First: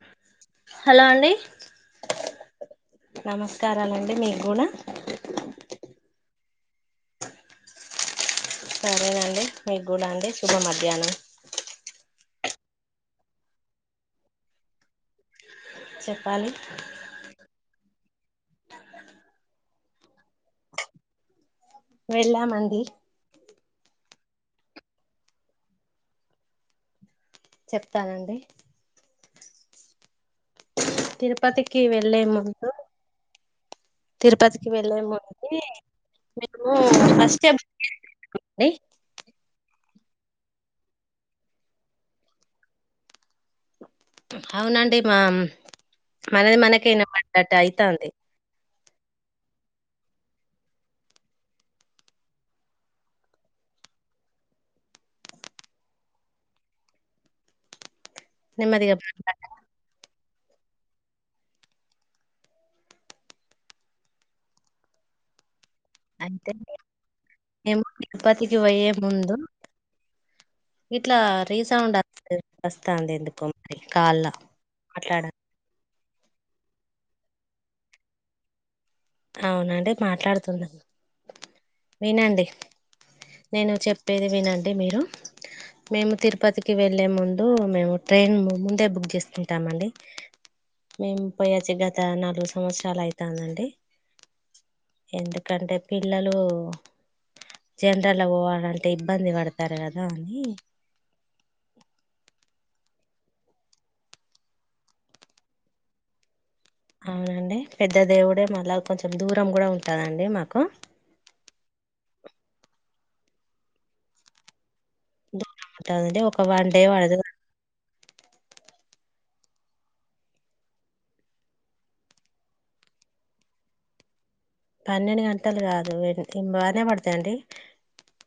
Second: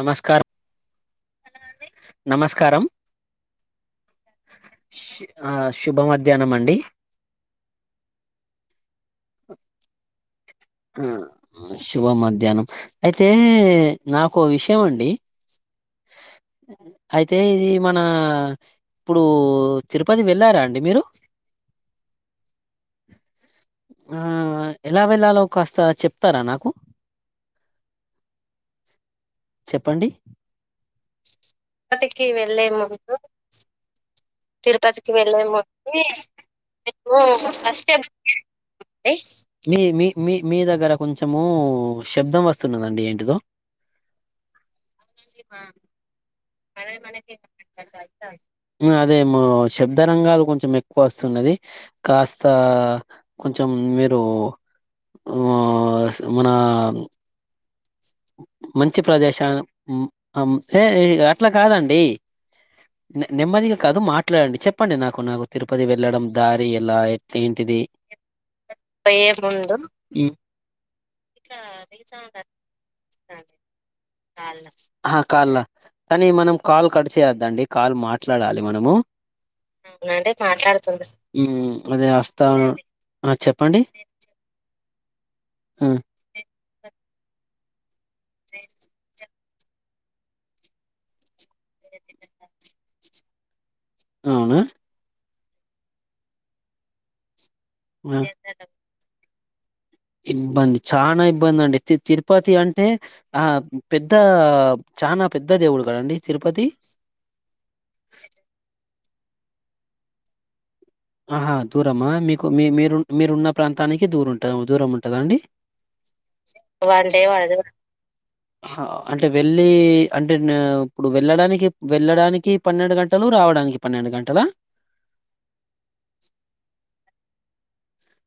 Namaskar hello అండి నమస్కారం నమస్కారాలండి మీకు కూడా ఆ శుభమ్ వద్ మధ్యాహ్నం అండి సరేనండి మీకు గూడ అండి శుభ ఉ మధ్యాహ్నం శుభ మద్ ధ్యానం అయితే నాకో విషయం అండి చెప్పాలి నా ఇప్పుడు తిరుపతి వెళ్ళారా అండి మీరు వెళ్ళామండి మా ఎలా వెళ్లాలో కాస్త చెప్తారా నాకు చెప్తానండి చెప్పండి తిరుపతికి వెళ్లే ముందు వెళ్ళే తిరుపతికి ముందు వెళ్లేముందే మీరు ఫస్ట్ డే బుక్ అండి చేసుకోండి మీ మీ మీ మీ దగ్గర కొంచెము శబ్దం వస్తున్నదండి ఏంటిదో అవునండి మా మనది మనకే వినపడ్డట్టు అయితాంది నాకు అదేమో శబ్ద రంగాలు కొంచెం ఎక్కువ వస్తున్నది కాస్త కొంచెం మీరు మన నెమ్మదిగా మంచి ప్రదేశనం ఆమ్ సే ఇగ అట్లా కాదండి నెమ్మదిగా కాదు మాట్లాడండి చెప్పండి నాకు నాకు తిరుపతి వెళ్ళడం అయితే దారి ఎలా ఏట్ ఏంటిది మేము తిరుపతికి పోయే ముందు అందే ఎందుకో మరి కార్ల ఆ మాట్లాడ కాల్ల కానీ మనం కాల్ కడు చేయొద్దండి కాల్ మాట్లాడాలి మనము అవునండి మాట్లాడుతుంద మ్ అదే వినండి వస్తాను ఆ నేను చెప్పండి చెప్పేది వినండి మీరు ఆ మేము తిరుపతి కి వెళ్లే ముందు మేము ట్రైన్ మున్ ముందే బుక్ చేసుకున్ ఉంటామండి మేము పోయచ్చి గత నాలుగు సంవత్సరాలు అయితాందండి అవునా ఎందుకంటే పిల్లలు జనరల్ ఆ వోవాలంటే ఇబ్బంది వాడు ఇబ్బంది చనా ఇబ్బంది అండి తి తిరుపతి అన్ అంటే ఆ పెద్ద చనా పెద్ద దేవుడు గదండి తిరుపతి అవునండి పెద్ద దేవుడే మళ్ళా కొంచెం దూరం గుడా ఉంటుందండి మాకు ఆహా దూరమా మీకు మీ మీరు మీరున్న ప్రాంతానికి దూరం ఉంటా దూరం ఉంట కదాండి దూరం ఉంటదండి ఒక వన్ డే వాండే పడతది వజగున హా అంటే వెళ్ళి అంటే న ఇప్పుడు వెళ్ళడానికి వెళ్ళడానికి పన్నెండు గంటలు రావడానికి పన్నెండు గంటలా. పన్నెండు గంటలు కాదు వెన బానే పడతాయిండి.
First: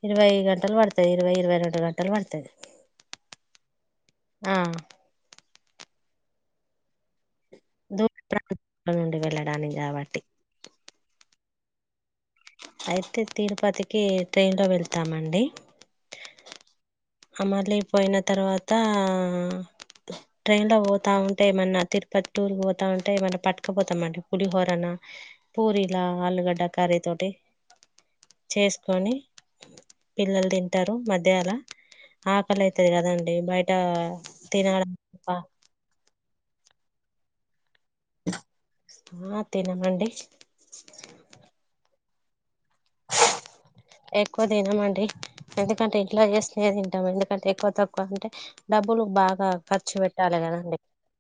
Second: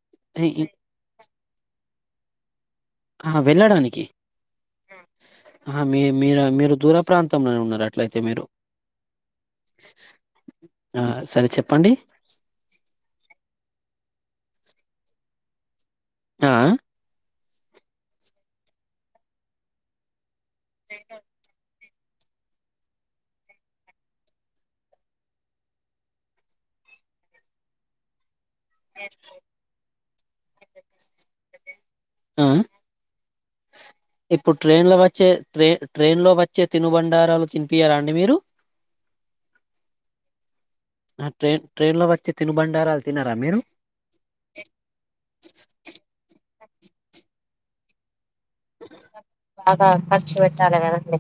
ఇరవై ఇ ఇ గంటలు పడుతయి ఇరవై ఇరవై రెం గంటలు పడతది ఆ వెళ్ళడానికి ఆ ఆ మీ మీర మీరు దూర ప్రాంత దూర ప్ర నుండి వెళ్ళడానికి కాబట్టి. ఆ సరే చెప్పండి. అయితే తిరుపతి కే ట్రైన్లో వెళ్తామండి. ఆ అమళ అయిపోయిన తర్వాత ట్రైన్ లో పోతా ఉంటే ఏమన్నా తిను పత్ఊరుకి పోతామంటే మనం పట్టుకపోతాంమంట పులిహోరన, పూరీలా ఆలుగడ్డ కర్రీ తోటి చేసుకొని పిల్లలు తింటారు మధ్యాహ్న ఆ! ఆకలి అయితది కదా ఏ బై ఇప్పుడు ట్రైన్ లో వచ్చే ట్రైన్ ట్రైన్ లో వచ్చే తినుబండారాలు తిని ఈయరా అండి మీరు ఆ తినమండి ఆ ట్రైన్ ట్రైన్ లో ప ఎక్కువ తినమండి ఎందుకంటే ఇంట్లా చేస తింటామ్ అండి ఎందుకంటే ఎక్కువ తక్కువ అంటే బాగా ఖర్చు పెట్టాలి కదండి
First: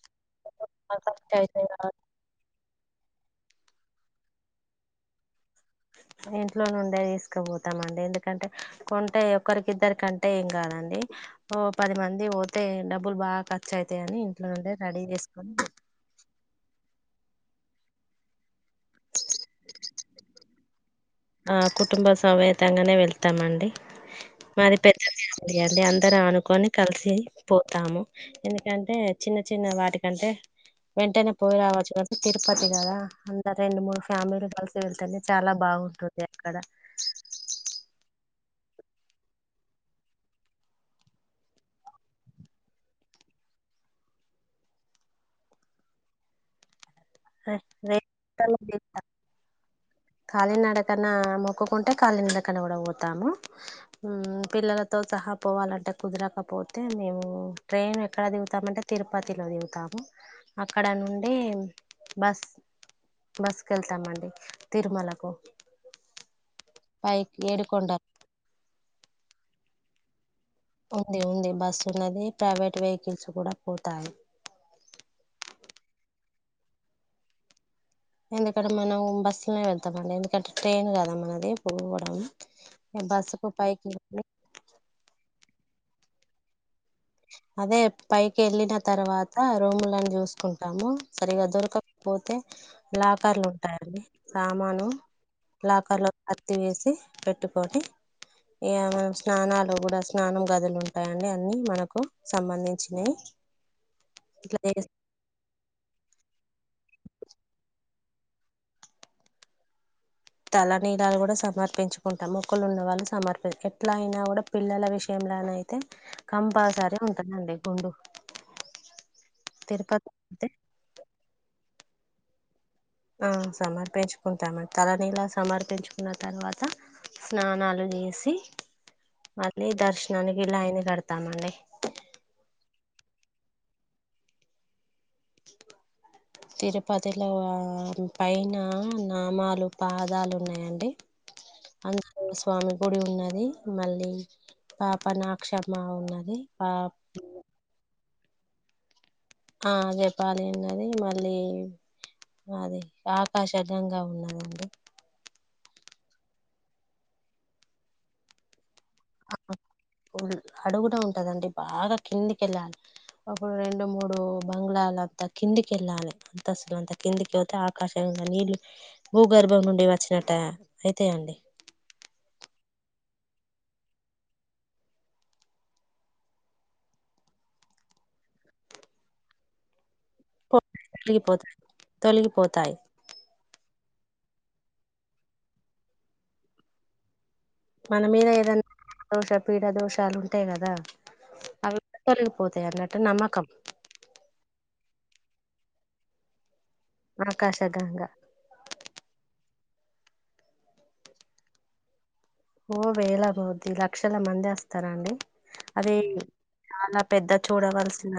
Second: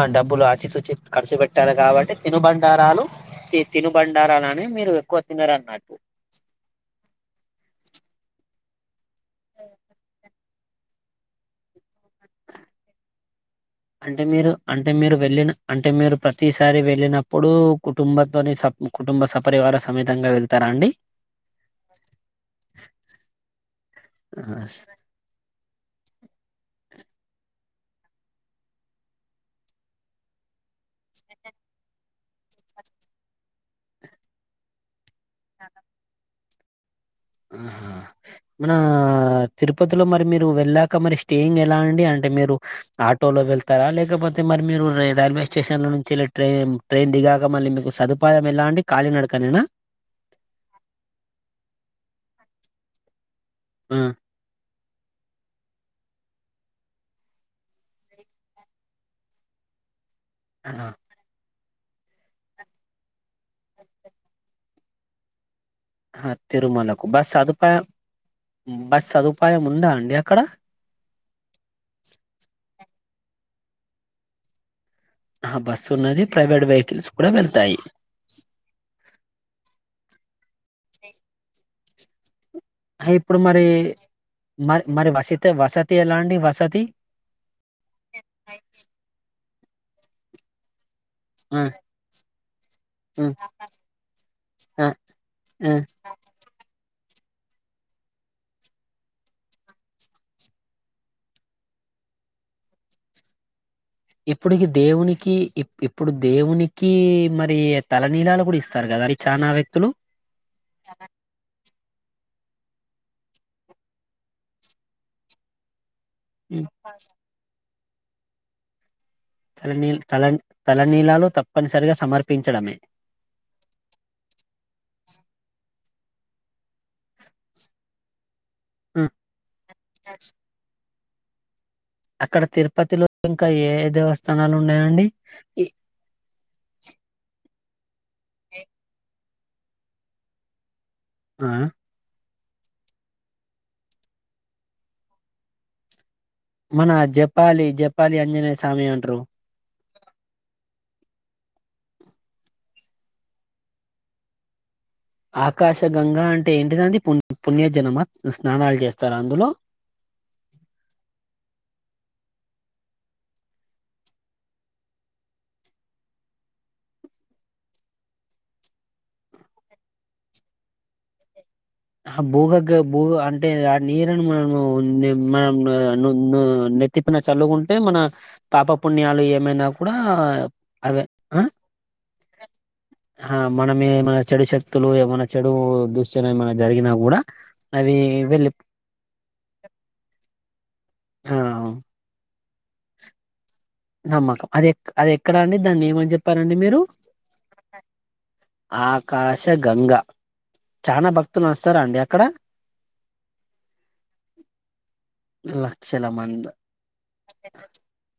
ఆ డబ్బులు ఆచితూచి ఖర్చు అయితయి పెట్టాలి కా కాబట్టి తినుబండారాలు తినుబండారని మీరు ఎక్కువ తినరన్నట్టు. ఇంట్లో నుండే తీసుకపోతామండి ఎందుకంటే కొంటే ఒక్కరికిద్దరి కంటే ఇం కాదండి ఓ పది మంది పోతే డబ్బులు బాగా ఖర్చు అయితాయని అంటే ఇంట్లో మీరు నుండే అంటే రెడీ మీరు చేసుకొని అప్పుడు కుటుంబంతోనే స కుటుంబ సపరివార సమేతంగా వెళ్తారా అండి. ఆ కుటుంబ సమేతంగానే వెళ్తామండి ఆహా మరి స్ [inaudible] ఇద్దర అనుకొని కలిసి పోతాము. ఎందుకంటే చిన్న చిన్న వాటికంటే వెంటనే పోయి రావచ్చు కాంటే తిరుపతి కదా అందరు రెండు మూడు ఫ్యామిలు కలిసి వెళ్తామ్. చాలా బాగుంటుం ఎక్కడ మన తిరుపతిలో మరి మీరు వెళ్ళాక మరి స్టేయింగ్ ఎలా అండి అంటే మీరు ఆటోలో వెళ్తారా లేకపోతే మరి మీరు రైల్వే స్టేషన్ల నుంచెల్లి ట్రైన్ ట్రైన్ దిగాక మళ్ళీ మీకు సదుపాయం ఎలా అండి కాలీనడక నేనా కాలీనడకన్నా మొక్కుకుంటే కాలినడకన కూడా పోతాము. ఆ! పిల్లలకు తో సహా పోవాలంటే కుదరకపోతే మేము ట్రైన్ ఎక్కడ దిగుతామంటే తిరుపతిలో దిగుతాము. ఆ! అక్కడ నుండి బస్ బస్కు ఏళ్తామండి. తిరుమలాకు హ తిరుమలకు బస్ సదుపాయం బస్ సదుపాయం ఉందా ఉండి. ఆక్కడ ఉంది ఉంది బస్సు ఉన్నది ప్రైవేట్ వె చికిత్సు కూడ [inaudible] పోతాయి ఆ బస్సు ఉన్నది ప్రైవేట్ వెహికల్స్ కూడ వెళ్తాయి ఎంత కంటే ఓం బస్ అట్నే వెళ్తాం అండి ఎందుకంటే ట్రైన్ కదా మనది పోవడం హా ఇప్పుడు బస్సుకు మరి పైకి మరి మరి వసితి వసతి ఎలా డి వసతి అదే పైకి వెళ్లిన తర్వాత అ రూములను చూసుకుంటాము సరిగ ఆ దొరకకపోతే ఆ లాకర్లు ఉంటాయండి సామాను ఆ ఆ లాకర్లో పెట్టి వేసి పెట్టుకొని ఏమన్నా స్నానాలు కూడా స్నానాలు గదిలో ఉంటాయండి కు సంబంధించినై ఇప్పుడుకి దేవునికి ఇప్పు ఇప్పుడు దేవుని కీ మరి తలనీలాలు కూడా ఇస్తారు కదా అండి చానా వ్యక్తులు తలనీలాలు కూడా సమర్పించుకున్ మొక్కలు ఉన్న వాళ్ళు సమర్పించ ఎట్లా అయినా కూడా పిల్లల విషయంలోన అయితే ఉమ్, కంపల్సరీ ఉంటుందండి ఉండు తలనీల్ తల తలనీలాలు తప్పనిసరిగా సమర్ప పించడమే ఆ సమర్పించుకుంటామ తలనీలా సమర్పించు ఉన్న తర్వాత స్నానాలు చేసి ఉమ్, మళ్లీ దర్శనానికి నికి లైన్ కట్ తామండి అక్కడ తిరుపతిలో ఇంకా ఏ ఏ దేవస్థానాలు ఉన్నాయండి ఈ- తిరుపతి లో అ ఆరు అ పైనా నామ పాదాలు ఉన్నాయండి ఆ అ స్వామి గుడి ఉన్నది మళ్లీ పాప నాక్షమ్మ ఉన్నది పా మన జపాలి జపాలి ఆంజనేయ సామి అంటరు ఆ జపాలి ఉన్నది మళ్ళీ అది ఆకాశ గంగ ఉన్నదండి ఆకాశగంగా అంటే ఎంటిదండి పు పుణ్యజనమ స్నానాలు జేస్తూ అడుగున ఉంటదండి బాగా కిందికి ఏళ్ళాలి. అప్పుడు రెండు మూడు బంగ్ళాలంతా కిందికి ఏళ్ళాలి అంత అసలు అంత కిందికి పోతే ఆకాశంగా నీళ్లు భూగర్భం నుండి వచ్చినట్ట అయితయి అండి. ఆ భూగగ్గ భూ అంటే ఆ నీరును మనం మనం నెత్తిపైన చల్లుకుంటే మన పాపపుణ్యాలు ఏమైనా కూడా అదే తొలిగిపోతాయి ఆ తొలగిపోతాయి తొలగిపోతాయి ఆ మనము ఏమన్న చెడు శక్తులు ఏమన్నా చెడు దుషను ఏమ జరిగినా గుడా మన మీద ఏదన్నా దోష పీడ దోషాలు ఉంటాయి. గాదా ఆ అవి [unintelligible] పోతయి అన్నట్టు నమ్మకం నమ్మకం. అది ఎ అది ఎక్కడా అండి దాన్ని ఏమని చెప్పారండి. మీరు ఆకాశగంగా శ గంగా చానా భక్తులు వస్తార అండి. అక్కడ ఓ వేలా కోద్ది లక్షల మంది ఆస్తారండి. అది లక్షల మంది చాలా పెద్ద చూడవలసిన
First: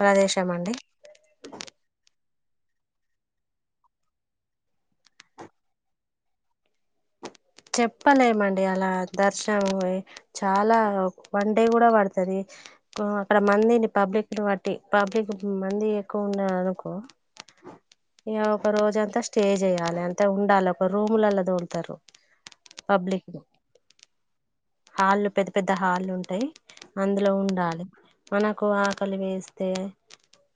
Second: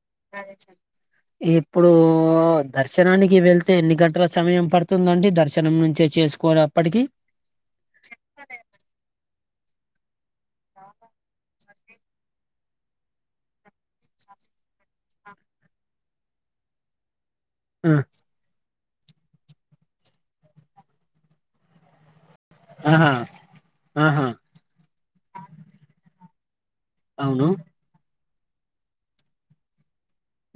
ప్రదేశం అండి ఇప్పుడు డు దర్శనానికి వెళ్తే ఎన్ని గంటల సమయం పడుతుందండి. దర్శనం నుంచే చేసుకో ఆప్పటికి చెప్పలేమండి అలా ద దర్శనం చాలా పం డే కూడా పడుతది. అక్కడ మందిని పబ్లిక్ ని బట్టి పబ్లిక్ మంది ఎక్కువ ఉన్నారు అనుకో ఆ ఇగ ఒక రోజ్ జంతా స్టే జేయాలె అంత ఉండాలి ఒక రూములల్లా తోల్తారు. ఆహా పబ్లిక్, ఆహా హాల్ల్ పెద్ద పెద్ద హాళ్ళు ఉ టయి అందులో అవును ఉండాలి. మనకు ఆకలి వేస్తే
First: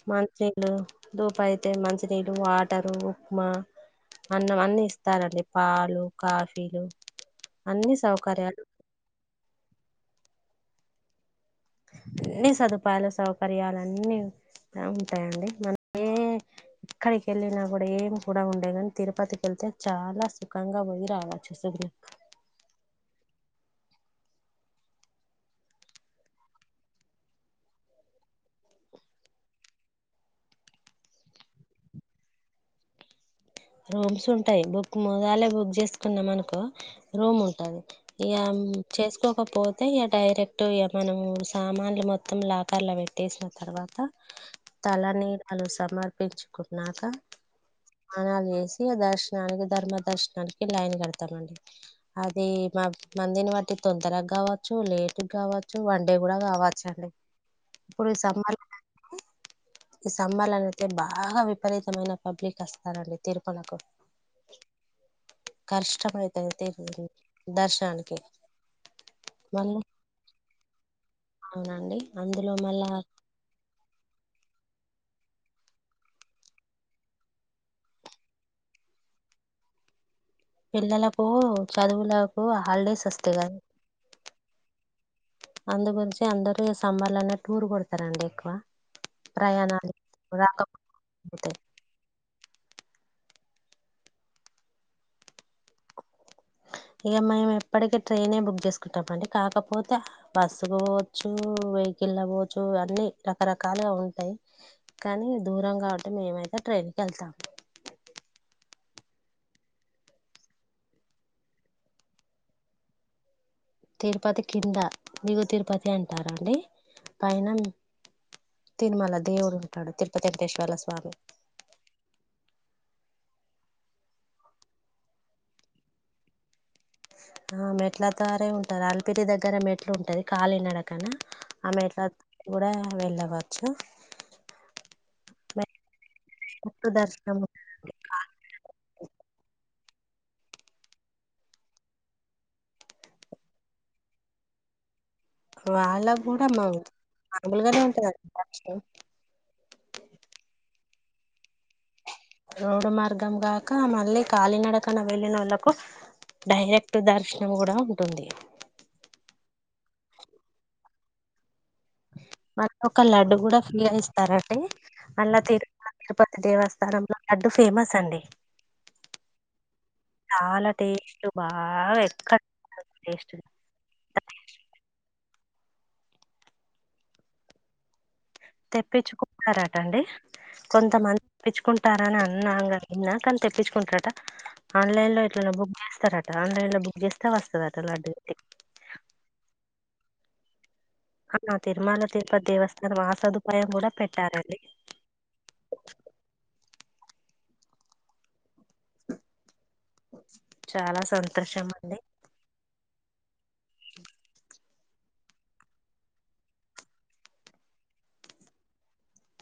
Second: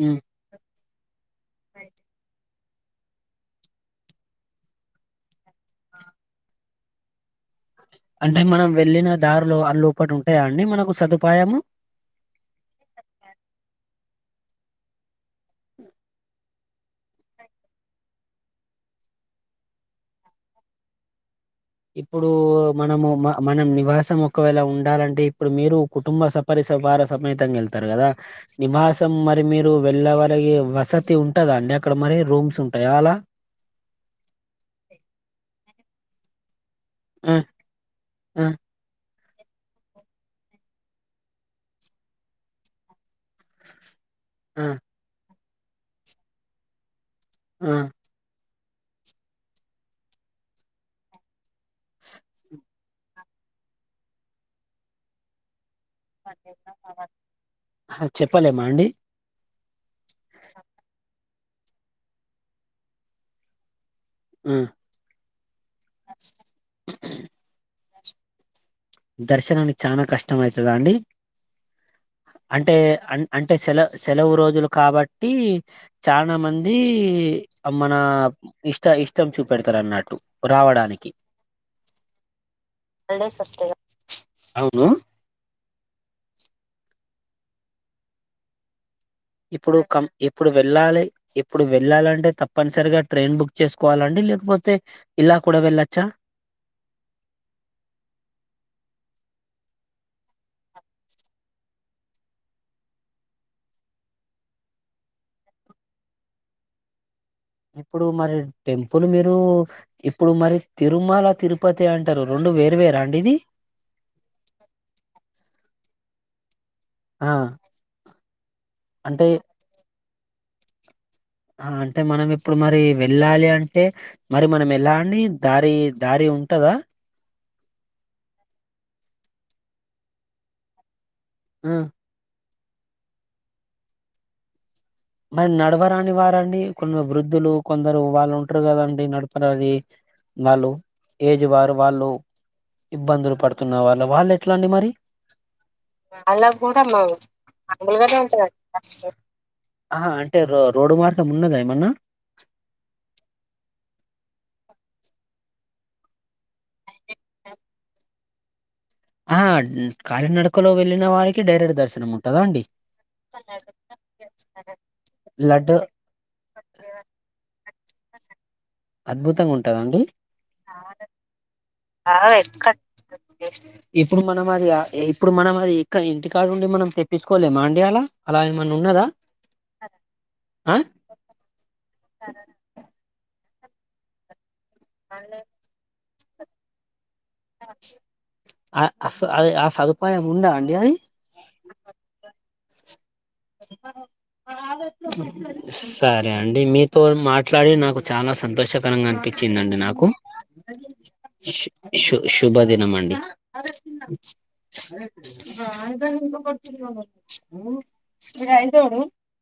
ఉమ్ మంచీలు దొపైయితే మంచినీళు వా ట్టరు ఉప్మా, అన్నం అన్నీ ఇస్తారండి. పాలు కాఫీలు అన్ని అంటే సౌకర్యాలు మనం వెళ్ళిన దారిలో అ లోపటి ఉంటాయా అన్నీ మనకు సదుపాయము. అన్ని సదుపాయలు సౌకర్యాలన్నీ ఉంటాయండి. మన ఏ ఎక్కడికి ఎళ్ళినా గుడా ఏం కూడా ఉండే గాని తిరుపతికెళ్తే చాలా సుఖంగా పోయి రావ ఇప్పుడు మనము మ మనం నివాసం ఒకవేళ ఉండాలంటే ఇప్పుడు మీరు కుటుంబ సపరిసవార సమేతంగా ఎళ్తారు కదా, నివాసం మరి మీరు వెళ్ళవరకి వసతి ఉంటదా అండి అక్కడ మరి రూమ్స్ ఉంటాయ అలా. రూమ్స్ ఉంటాయ్ బుక్ ముదాలే బుక్ చేస్ కున్నం అనుకో ఆ రూమ్ ఉంటాది ఆ ఇయమ్ చేసుకో కొపోతే ఇయ డైరెట్ట్ ఇయ మనము సామాన్లు మొత్తం లాకర్ల పెట్టేసిన తర్వాత ఆ తాలనిల్ వాళ్ళు సమర్పించుకున్నాక ఉ ఎసి ఆదర్శనానికి ధర్మ దర్శనానికి లైన్ కడతామండి. అది మా మందిని వట్టి తొందరగావచ్చు లేటుగా గావ చ్చు వన్ డే కూడా కావచ్చండి, ఆహా, ఇప్పురు సంమర్ చెప్పలేమా అండి ఈ సమ్మర్ళన యితే బా బాగా విపరీతమైన పబ్లిక్ వస్తారండి. తిర్ మలకు ఆ కష్టమైతె తేంది దర్శన్ కి దర్శనానికి చాన కష్టం అయితద అండి. అవునండి అందులో అంటే మళ్ళా అన్ అంటే సేల సె నలువు రోజులు కాబట్టి చాన మంది మన ఇష్ట ఇష్టం చూపెడతారన్నట్టు రావడానికి. పిల్లలకు చదువులకు హాల్డేస్ వస్తయ్ [unintelligible] అవును గురించి అందరూ టూర్ కొడతార అండి ఎక్కువ ఇప్పుడు ప్రయాణాలు క ఎప్పుడు రాకపోతే వెళ్ళాలి ఎప్పుడు వెళ్ళాలంటే తప్పనిసరిగా ట్రైన్ బుక్ చేసుకోవాలండి లేకపోతే ఇలా కూడా వెళ్లచ్చా ఇగా మేము ఎప్పటికీ ట్రైనే బుక్ చేసుకుంటాం అండి కాకపోతే బస్సుకి పోవచ్చు వెహికల్ ల పోవచ్చు అన్నీ రకరకాలుగా ఉంటాయి కానీ దూరం కాబట్టి మేమైతే ట్రైన్ కెళ్తాము. ఇప్పుడు మరి టెంపుల్ మీరు ఇప్పుడు మరి తిరుమల తిరుపతి అంటారు రెండూ వేరు వేరా అండి ఇది తిరుపతి కింద దిగువ తిరుపతి అంటారండి ఆ పైన తిరుమల అంటే దేవుడు ఉంటాడు తిరు పతి వెంకటేశ్వర్ల స్వామి ఆ అంటే మనం ఇప్పుడు మరి వెళ్ళాలి అంటే మరి మనం ఎలా అండి దారి దారి ఉంటదా ఆ మెట్ల దారి ఉంటాది అలిపిరి దగ్గర మెట్లుంటది కాలినడకన ఆ మెట్ల గూడా వెళ్ళవచ్చు. మరి నడువరాని వారండి మెట్లు కొన్ని దర్శనం వృద్ధులు కొందరు వాళ్ళు ఉంటురు కదండి నడుపరాది వాళ్ళు ఏజ్ వారు వాళ్ళు ఇబ్బందులు పడుతున్న వాళ్ళు వాళ్ళెట్లండి మరి వాళ్ళకు కూడా మౌ మామూలుగానే ఉంటదంది [inaudible] ఆహా అంటే రో రోడ్డు మార్గం ఉన్నదా ఏమన్నా రోడ్ మార్గం కాక మళ్ళీ కాలినడకన వెళ్ళినోళ్ళకు డైరెక్ట్ దర్శనం కూడా ఉంటుంది ఆ కాలినడకలో వెళ్ళిన వారికి డైరెక్ మళ్ళీ ఒక లడ్డు కూడా ఫీగా ఇస్తారండి మళ్ళా తిరు లడ్డు [inaudible] తిరుపతి దేవస్థానంలో లడ్డు ఫేమస్ అండి అద్భుతంగా ఉంటదా అండి చాలా టేస్ట్ బాగా ఎక్కడ టేస్ట్ ఇప్పుడు మనం అది ఆ ఏ ఇప్పుడు మనం అది ఇక్క ఇంటికాడ ఉండి మనం తెప్పిచ్చుకోలేమా అండి అలా అలా ఏమన్నా ఉన్నదా తెప్పించుకుంటారటండి ఆ కొంతమంది తెప్పించుకుంటారని అన్నా నిన్నా కానీ తెచ్చుకుంటారట ఆన్లైన్ లో ఎట్లనే బుక్ చేస్తారట ఆన్లైన్ లో బుక్ చేస్త ఆ అస అది ఆ సదుపాయం ఉండడా అండి అయి ఆ తిరుమల తిరుపతి దేవస్థనంత సరే అండి మీతో మాట్లాడి నాకు చాలా సంతోషకరంగా అనిపించిందండి నాకు చాలా సంతోషం అండి శు శుభ దినం అండి అ అకా ఇఐదోడు